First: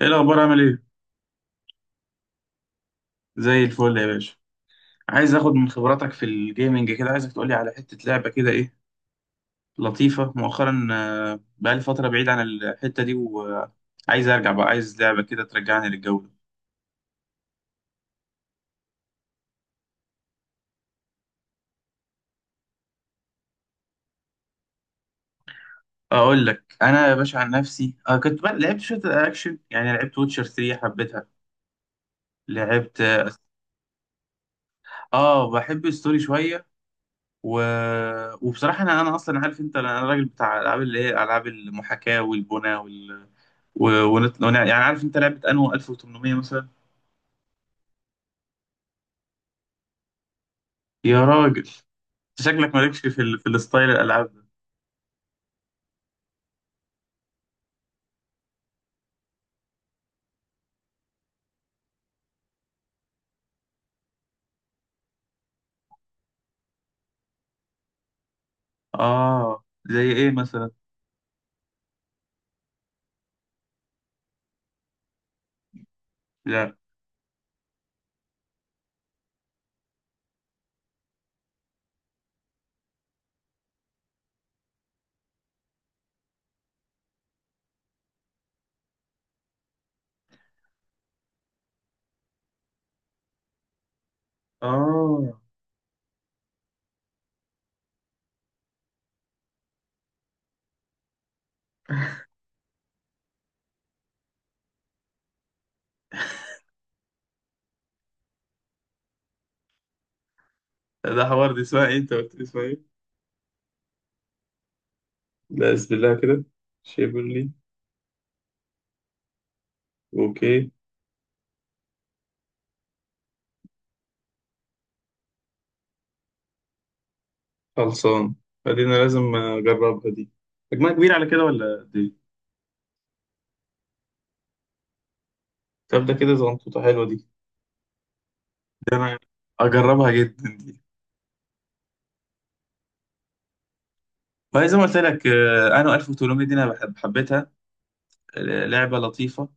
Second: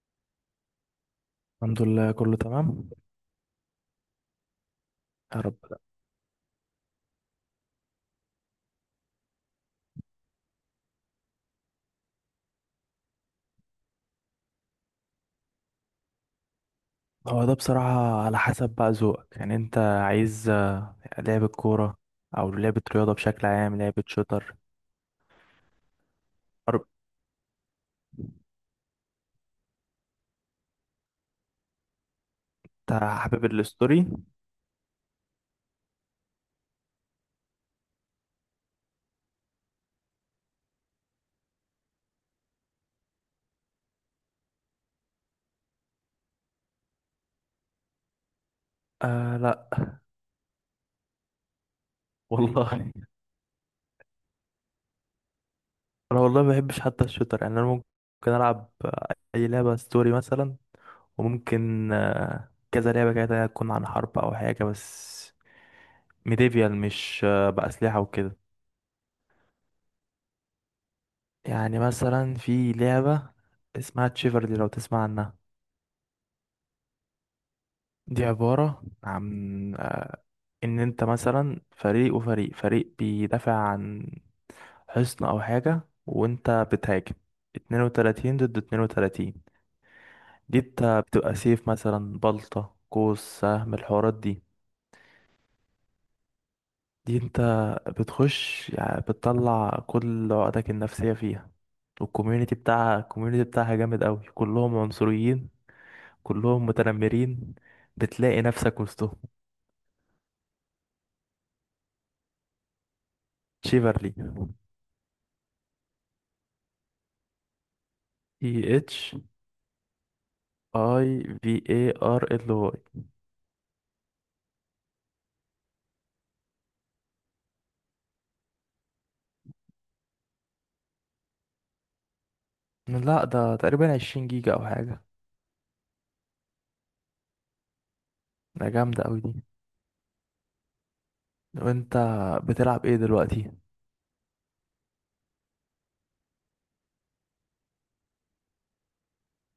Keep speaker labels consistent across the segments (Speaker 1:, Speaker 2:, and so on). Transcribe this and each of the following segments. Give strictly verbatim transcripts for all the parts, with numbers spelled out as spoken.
Speaker 1: ايه الاخبار؟ عامل ايه؟
Speaker 2: الحمد لله، كله تمام.
Speaker 1: زي الفل يا باشا. عايز
Speaker 2: يا
Speaker 1: اخد
Speaker 2: رب.
Speaker 1: من خبراتك في الجيمنج كده، عايزك تقولي على حتة لعبة كده ايه لطيفة مؤخرا. آه، بقالي فترة بعيد عن الحتة دي وعايز ارجع بقى، عايز لعبة كده ترجعني للجو ده.
Speaker 2: هو ده بصراحة على حسب بقى ذوقك، يعني انت عايز لعبة كورة او لعبة رياضة بشكل عام، لعبة شوتر،
Speaker 1: اقول لك
Speaker 2: حرب؟
Speaker 1: انا يا باشا، عن نفسي آه كنت بقى لعبت شوية اكشن، يعني لعبت ووتشر ثري، حبيتها. لعبت
Speaker 2: انت
Speaker 1: اه.
Speaker 2: حابب الستوري؟
Speaker 1: آه، بحب الستوري شوية. و... وبصراحة انا انا اصلا، عارف انت، انا أنا راجل بتاع العاب اللي هي العاب المحاكاة والبناء. و... ونت... ون- يعني عارف انت لعبة انو ألف وتمنمية مثلا.
Speaker 2: آه لا
Speaker 1: يا راجل انت!
Speaker 2: والله.
Speaker 1: شكلك مالكش في ال... في الستايل الالعاب ده.
Speaker 2: انا والله ما بحبش حتى الشوتر، يعني انا ممكن العب اي لعبة ستوري مثلا. وممكن آه، كذا لعبة كده تكون عن حرب او حاجة، بس ميديفيال، مش آه، بأسلحة وكده.
Speaker 1: اه. زي ايه مثلا؟
Speaker 2: يعني مثلا في لعبة اسمها تشيفرلي، لو تسمع عنها.
Speaker 1: لا.
Speaker 2: دي عبارة عن إن أنت مثلا فريق، وفريق فريق بيدافع عن حصن أو حاجة، وأنت بتهاجم. اتنين وتلاتين ضد اتنين وتلاتين. دي أنت بتبقى سيف مثلا، بلطة، قوس، سهم، الحوارات دي.
Speaker 1: اه،
Speaker 2: دي أنت بتخش، يعني بتطلع كل عقدك النفسية فيها. والكوميونيتي بتاعها الكوميونيتي بتاعها جامد أوي، كلهم عنصريين، كلهم متنمرين، بتلاقي نفسك وسطهم.
Speaker 1: ده حوار. دي اسمها ايه؟ انت قلت لي اسمها ايه؟
Speaker 2: شيفرلي:
Speaker 1: لا بسم الله كده. شيبرلي.
Speaker 2: اي اتش
Speaker 1: اوكي.
Speaker 2: اي في اي ار ال واي.
Speaker 1: خلصان. فدي انا لازم اجربها دي. حجمها كبير على كده ولا دي؟
Speaker 2: لا، ده تقريبا 20 جيجا او حاجه.
Speaker 1: طب ده كده زنطوطة حلوة دي.
Speaker 2: ده
Speaker 1: ده
Speaker 2: جامده
Speaker 1: انا
Speaker 2: قوي دي.
Speaker 1: اجربها جدا دي.
Speaker 2: وانت بتلعب ايه دلوقتي؟
Speaker 1: فزي ما قلت لك، آه، انا ألف وتمنمية دي انا بحب، حبيتها. آه، لعبة لطيفة.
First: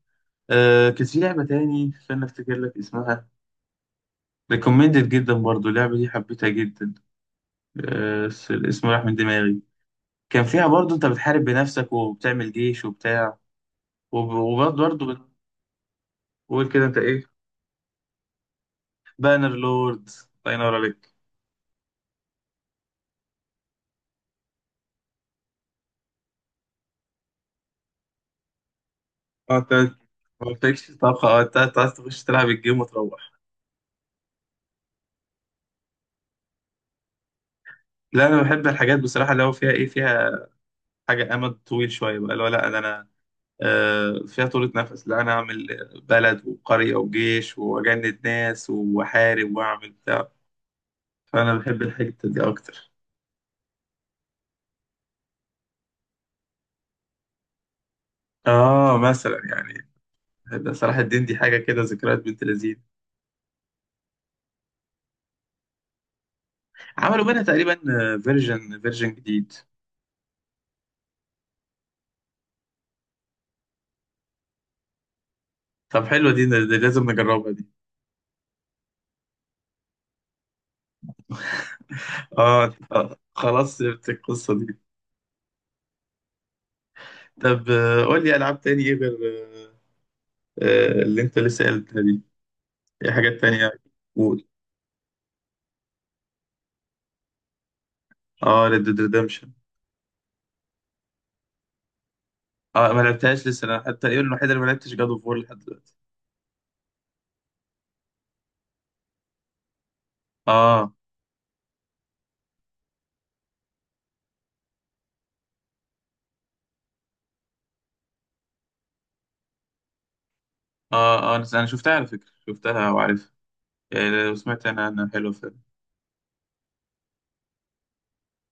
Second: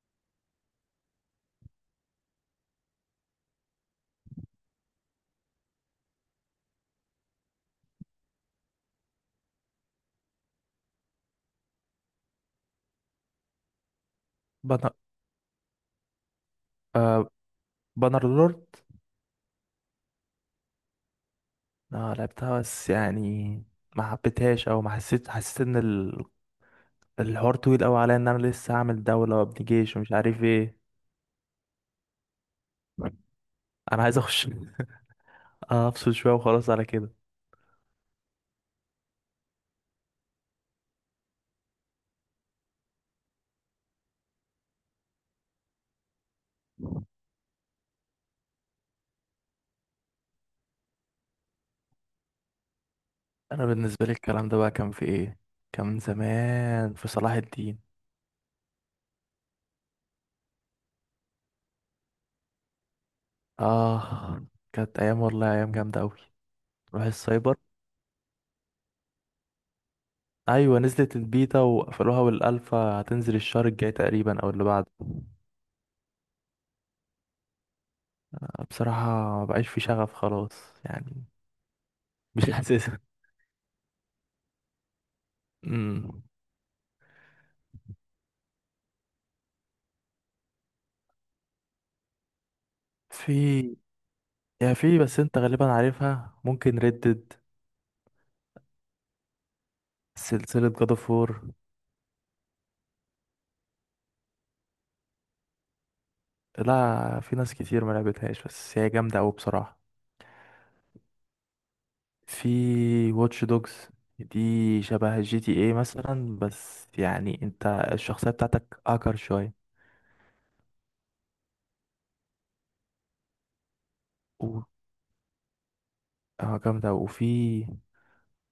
Speaker 1: آه كان في لعبة تاني، استنى افتكر لك اسمها. ريكومندد جدا برضو اللعبة دي، حبيتها جدا. آه س- الاسم راح من دماغي. كان فيها برضو انت بتحارب بنفسك وبتعمل جيش وبتاع، وب- وبرضو
Speaker 2: بانر
Speaker 1: برضو بتقول كده انت
Speaker 2: آه
Speaker 1: ايه؟
Speaker 2: بانر لورد.
Speaker 1: بانر لورد. الله ينور عليك.
Speaker 2: اه لعبتها، بس يعني ما حبيتهاش، او ما حسيت حسيت ان ال- الحوار طويل قوي عليا، ان انا لسه هعمل دوله
Speaker 1: اه
Speaker 2: وابني
Speaker 1: انت،
Speaker 2: جيش ومش عارف
Speaker 1: ما
Speaker 2: ايه.
Speaker 1: قلتلكش طبخة؟ اه انت، أنت عايز تخش تلعب الجيم وتروح.
Speaker 2: انا عايز اخش افصل شويه وخلاص على كده.
Speaker 1: لا انا بحب الحاجات بصراحة اللي هو فيها ايه، فيها حاجة امد طويل شوية بقى، اللي هو لا ده انا، آه، فيها طولة نفس. لا أنا أعمل بلد وقرية وجيش وأجند ناس وأحارب وأعمل بتاع. فأنا بحب الحتة دي أكتر.
Speaker 2: انا بالنسبه لي الكلام ده بقى كان في ايه، كان من زمان، في صلاح الدين.
Speaker 1: آه مثلا يعني. ده صلاح الدين دي حاجة كده، ذكريات بنت لذيذ.
Speaker 2: اه، كانت ايام، والله ايام جامده قوي. روح
Speaker 1: عملوا منها
Speaker 2: السايبر.
Speaker 1: تقريبا فيرجن، فيرجن جديد.
Speaker 2: ايوه، نزلت البيتا وقفلوها، والالفا هتنزل الشهر الجاي تقريبا او اللي بعده.
Speaker 1: طب حلوة دي، ده ده لازم نجربها دي.
Speaker 2: بصراحه، ما بقاش في شغف خلاص، يعني مش
Speaker 1: آه
Speaker 2: حاسسها.
Speaker 1: آه، خلاص سبت القصة دي.
Speaker 2: امم
Speaker 1: طب، آه، قول لي ألعاب تاني إيه غير آه، آه، اللي أنت لسه قلتها دي. إيه حاجات
Speaker 2: في،
Speaker 1: تانية؟ قول.
Speaker 2: يا في، بس انت غالبا عارفها، ممكن ردد:
Speaker 1: آه ريد ديد.
Speaker 2: سلسله جاد اوف وور.
Speaker 1: اه ما لعبتهاش لسه انا حتى، ايه الوحيده اللي ما لعبتش، جاد اوف وور لحد دلوقتي.
Speaker 2: لا، في ناس كتير ما لعبتهاش، بس هي جامده قوي بصراحه.
Speaker 1: اه.
Speaker 2: في واتش دوجز، دي شبه جي تي ايه مثلا، بس يعني انت الشخصيه بتاعتك اكر شويه.
Speaker 1: اه اه انا، أنا شفتها على فكره، شفتها وعارفها يعني،
Speaker 2: و-
Speaker 1: وسمعت انا انا حلو فيلم.
Speaker 2: اه جامده. وفي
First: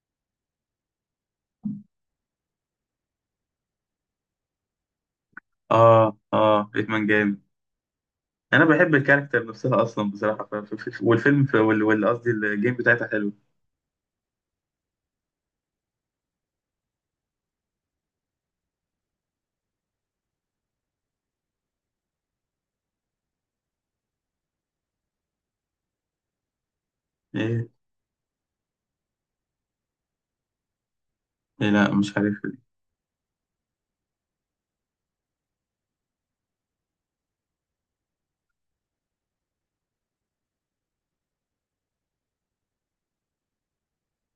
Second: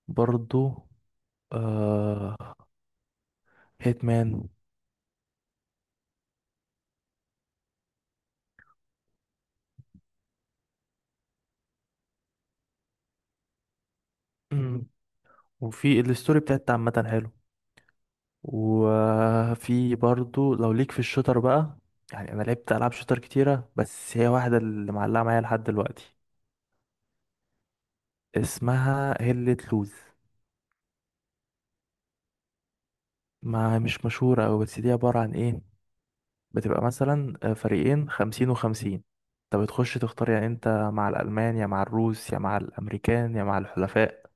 Speaker 2: برضو آه هيتمان.
Speaker 1: اه اه بيتمان جامد. انا بحب الكاركتر نفسها اصلا بصراحه. ف... ف... ف... والفيلم ف... وال وال- قصدي الجيم بتاعتها حلو.
Speaker 2: مم. وفي الستوري بتاعت عامة حلو. وفي برضو لو ليك في الشوتر بقى، يعني انا لعبت العاب شوتر كتيرة، بس هي واحدة اللي معلقة معايا لحد دلوقتي،
Speaker 1: ايه؟
Speaker 2: اسمها هيلة لوز.
Speaker 1: إيه؟ لا مش عارف دي.
Speaker 2: ما مش مشهورة أوي، بس دي عبارة عن ايه؟ بتبقى مثلا آه، فريقين، خمسين وخمسين. انت بتخش تختار، يعني انت مع الألمان، يا مع الروس، يا مع الأمريكان، يا مع الحلفاء.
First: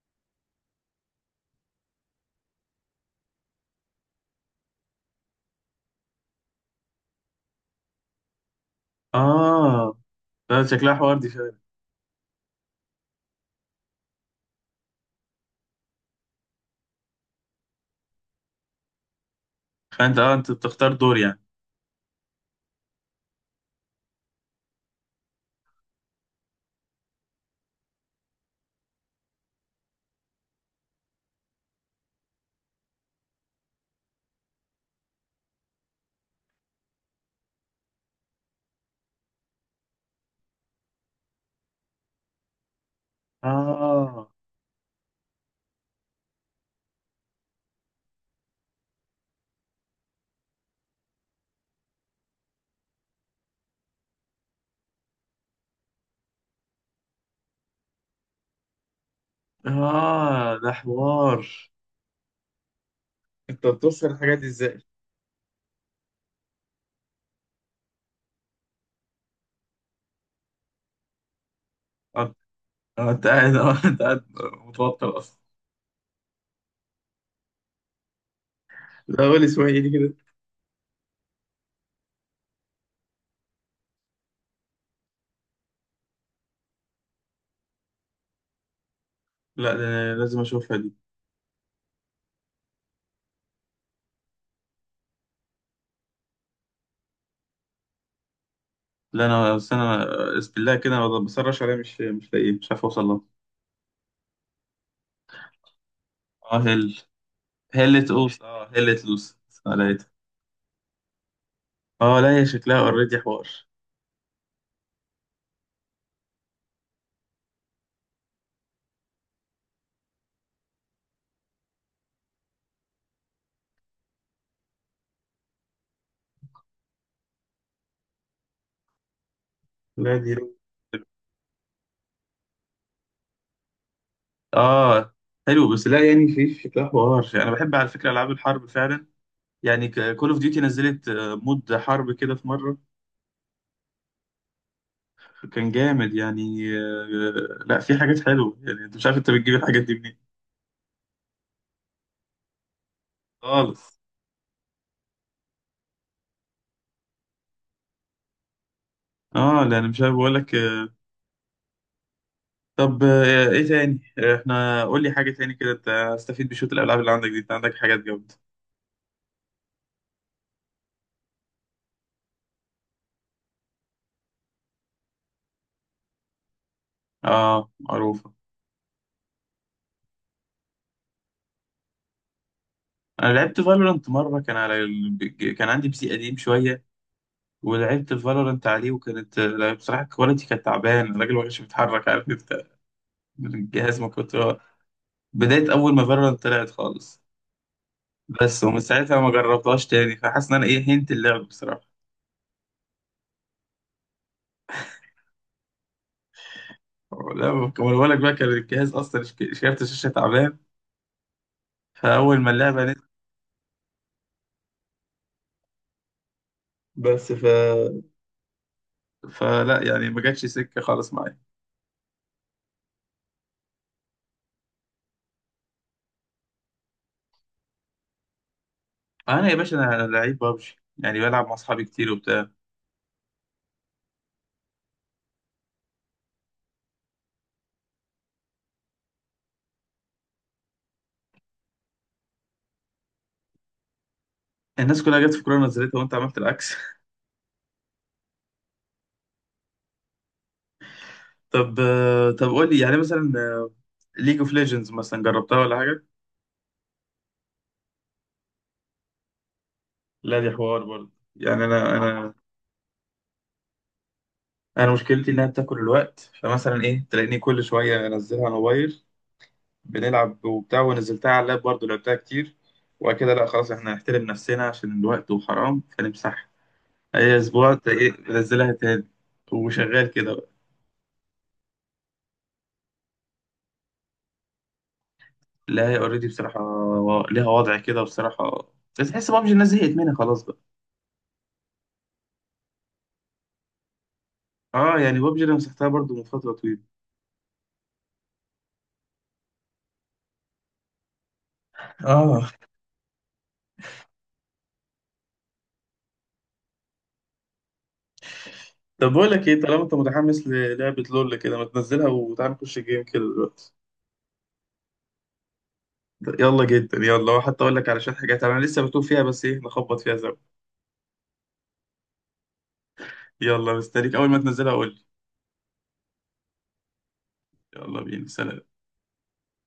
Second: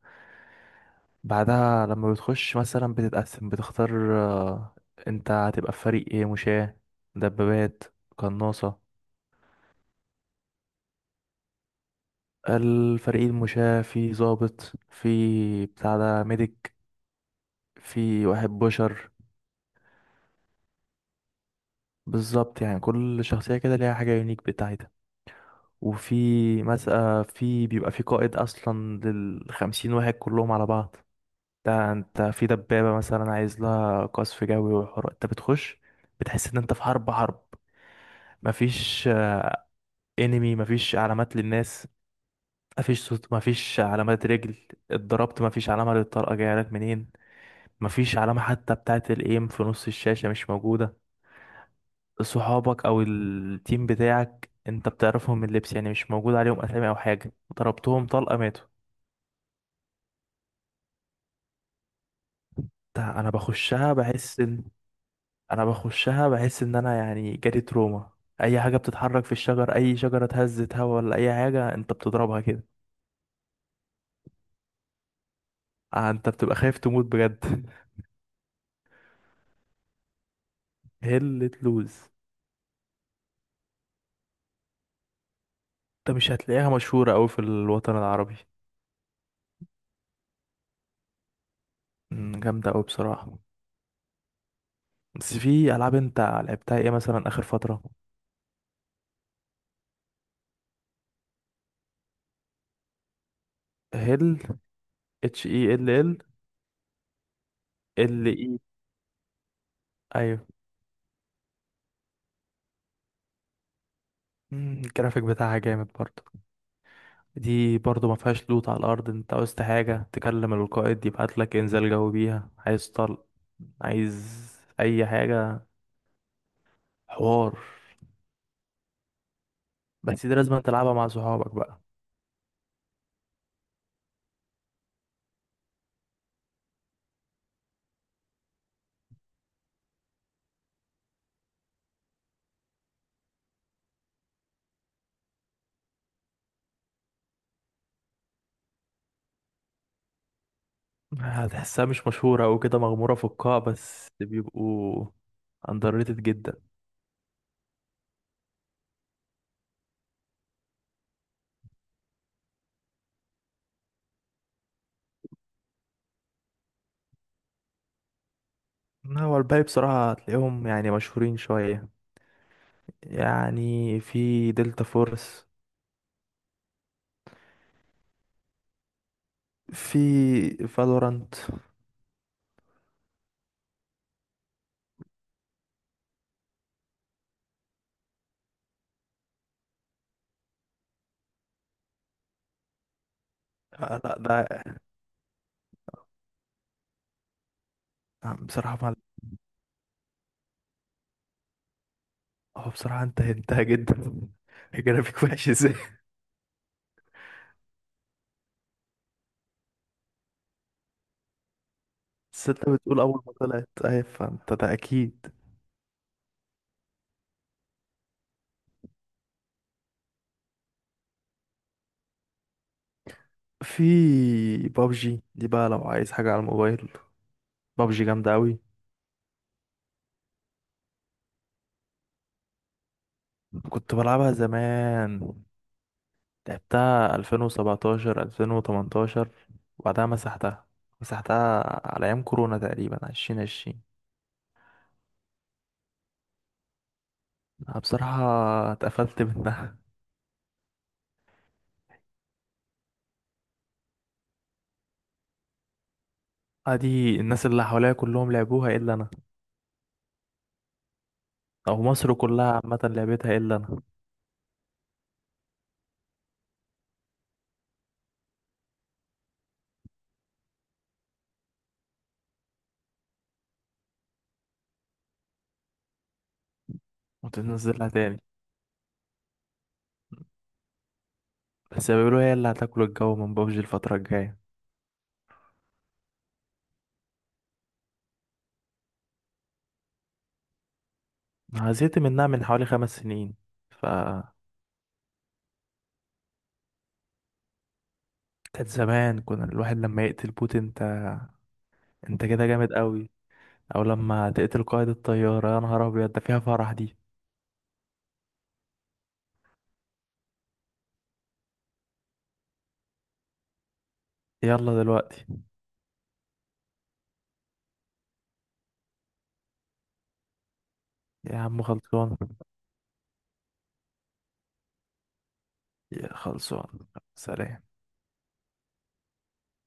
Speaker 2: بعدها لما بتخش مثلا بتتقسم، بتختار آه، انت هتبقى في فريق ايه، مشاة، دبابات، قناصة.
Speaker 1: اه لا شكلها حوار دي فعلا.
Speaker 2: الفريق المشاة في ضابط، في بتاع ده ميديك، في واحد بشر.
Speaker 1: فانت اه، انت بتختار دور يعني.
Speaker 2: بالظبط، يعني كل شخصية كده ليها حاجة يونيك بتاعتها. وفي مثلا، في بيبقى في قائد أصلا للخمسين واحد كلهم على بعض. ده انت في دبابة مثلا عايز لها قصف جوي وحوار، انت بتخش، بتحس ان انت في حرب حرب. مفيش انمي، مفيش علامات للناس، مفيش صوت، مفيش علامات
Speaker 1: اه.
Speaker 2: رجل اتضربت، مفيش علامة للطلقة جاية لك منين، مفيش علامة حتى بتاعة الايم في نص الشاشة، مش موجودة. صحابك او التيم بتاعك انت بتعرفهم من اللبس، يعني مش موجود عليهم اسامي او حاجة. ضربتهم طلقة، ماتوا.
Speaker 1: اه ده حوار.
Speaker 2: ده انا
Speaker 1: انت
Speaker 2: بخشها
Speaker 1: بتوصل الحاجات
Speaker 2: بحس
Speaker 1: دي
Speaker 2: ان
Speaker 1: ازاي؟
Speaker 2: انا بخشها بحس ان انا يعني جالي تروما. اي حاجة بتتحرك في الشجر، اي شجرة اتهزت، هوا ولا اي حاجة، انت
Speaker 1: آه،
Speaker 2: بتضربها كده.
Speaker 1: آه، انت قاعد، آه، انت قاعد متوتر اصلا.
Speaker 2: آه، انت بتبقى خايف تموت بجد.
Speaker 1: لا قول اسمعي كده.
Speaker 2: هلة لوز، ده مش هتلاقيها مشهورة أوي في الوطن العربي.
Speaker 1: لا ده أنا لازم اشوفها دي.
Speaker 2: مم، جامدة أوي بصراحة. بس في ألعاب أنت لعبتها إيه مثلا آخر فترة؟
Speaker 1: لا انا بس انا، بسم الله كده أنا بسرش عليها، مش مش لاقيه، مش عارف اوصل لها.
Speaker 2: هيل، اتش اي ال ال،
Speaker 1: اه هل. هلت
Speaker 2: ال
Speaker 1: اوس
Speaker 2: اي.
Speaker 1: اه هلت لوس. آه، لقيتها.
Speaker 2: أيوة.
Speaker 1: اه لا هي شكلها اوريدي حوار.
Speaker 2: مم، الجرافيك بتاعها جامد برضه. دي برضه ما فيهاش لوت على الأرض، أنت عاوزت حاجة تكلم القائد يبعت لك إنزال جوي بيها، عايز طلق، عايز أي حاجة، حوار.
Speaker 1: لا
Speaker 2: بس
Speaker 1: دي.
Speaker 2: دي لازم تلعبها مع صحابك بقى.
Speaker 1: اه حلو بس لا يعني، في في شكلها حوار. انا بحب على فكره العاب الحرب فعلا يعني. كول اوف ديوتي نزلت آه، مود حرب كده في مره، كان جامد يعني. آه، لا في حاجات حلوه يعني، انت مش عارف انت بتجيب الحاجات دي منين.
Speaker 2: هتحسها مش مشهورة أو كده، مغمورة في القاع،
Speaker 1: خالص.
Speaker 2: بس بيبقوا underrated جدا.
Speaker 1: اه لا انا مش عارف بقول لك. طب، آه، ايه تاني؟ آه، احنا، قول لي حاجة تاني كده، ت- استفيد بشوط الالعاب اللي عندك دي، انت عندك حاجات جامدة.
Speaker 2: هو الباقي بصراحة هتلاقيهم يعني مشهورين شوية. يعني في دلتا فورس،
Speaker 1: اه معروفة.
Speaker 2: في فالورانت.
Speaker 1: انا لعبت فالورانت مرة، كان على ال... ج- كان عندي بي سي قديم شوية، ولعبت فالورانت عليه وكانت، آه، لا، بصراحة الكواليتي كانت تعبان، الراجل ما كانش بيتحرك، عارف انت، الجهاز
Speaker 2: آه
Speaker 1: ما
Speaker 2: لا
Speaker 1: كنت هو-
Speaker 2: ده
Speaker 1: بداية اول ما فالورانت طلعت خالص.
Speaker 2: آه
Speaker 1: بس
Speaker 2: بصراحة،
Speaker 1: ومن
Speaker 2: ما
Speaker 1: ساعتها ما جربتهاش تاني، فحاسس ان انا ايه، هنت اللعب بصراحة.
Speaker 2: هو بصراحة انت هنتها جدا. الجرافيك وحش ازاي.
Speaker 1: لا ما بقول لك بقى، كان الجهاز اصلا ش- كارت الشاشة تعبان، فاول
Speaker 2: بس
Speaker 1: ما
Speaker 2: انت
Speaker 1: اللعبة
Speaker 2: بتقول
Speaker 1: نزلت.
Speaker 2: أول ما طلعت، أهي، فانت ده أكيد.
Speaker 1: بس ف فلا يعني ما جاتش سكه خالص معايا.
Speaker 2: في بابجي دي بقى، لو عايز حاجة على الموبايل، بابجي جامدة أوي.
Speaker 1: انا يا باشا انا لعيب بابجي، يعني بلعب مع اصحابي كتير وبتاع.
Speaker 2: كنت بلعبها زمان، لعبتها ألفين وسبعتاشر ألفين وتمنتاشر، وبعدها مسحتها مسحتها على أيام كورونا تقريبا ألفين وعشرين.
Speaker 1: الناس كلها جت في كورونا نزلتها وانت عملت العكس.
Speaker 2: أنا بصراحة اتقفلت منها.
Speaker 1: طب، آه، طب قول لي يعني مثلا، ليج اوف ليجندز مثلا جربتها ولا حاجه؟
Speaker 2: ادي الناس اللي حواليا كلهم لعبوها الا انا،
Speaker 1: لا دي حوار برضه يعني،
Speaker 2: او
Speaker 1: انا
Speaker 2: مصر
Speaker 1: انا
Speaker 2: كلها عامة لعبتها الا انا.
Speaker 1: انا مشكلتي انها بتاكل الوقت، فمثلا ايه، تلاقيني كل شويه انزلها على الموبايل، بنلعب وبتاع، ونزلتها على اللاب برضه لعبتها كتير، وبعد كده لا خلاص احنا هنحترم نفسنا عشان الوقت وحرام فنمسحها، اي اسبوع
Speaker 2: وتنزلها
Speaker 1: تلاقي
Speaker 2: تاني.
Speaker 1: بنزلها تاني، وشغال كده.
Speaker 2: بس بيقولوا هي اللي هتاكل الجو من بابجي الفترة الجاية.
Speaker 1: لا هي اوريدي بصراحة و- ليها وضع كده بصراحة، بس تحس بابجي الناس زهقت منها خلاص بقى.
Speaker 2: أنا زهقت منها من حوالي خمس سنين. ف
Speaker 1: اه يعني بابجي انا مسحتها برضو من فترة طويلة.
Speaker 2: كانت زمان كنا الواحد لما يقتل بوت انت انت كده
Speaker 1: اه.
Speaker 2: جامد قوي. او لما تقتل قائد الطيارة، يا نهار ابيض، ده فيها فرح دي.
Speaker 1: طب بقول لك ايه، طالما انت متحمس للعبة لول كده ما تنزلها وتعالى نخش الجيم كده دلوقتي.
Speaker 2: يلا دلوقتي.
Speaker 1: يلا جدا، يلا حتى اقول لك على شوية حاجات انا لسه بتوه فيها، بس ايه نخبط فيها زي.
Speaker 2: يا عم، خلصان.
Speaker 1: يلا مستنيك، اول ما تنزلها قول لي.
Speaker 2: يا خلصان. سلام.
Speaker 1: يلا بينا، سلام.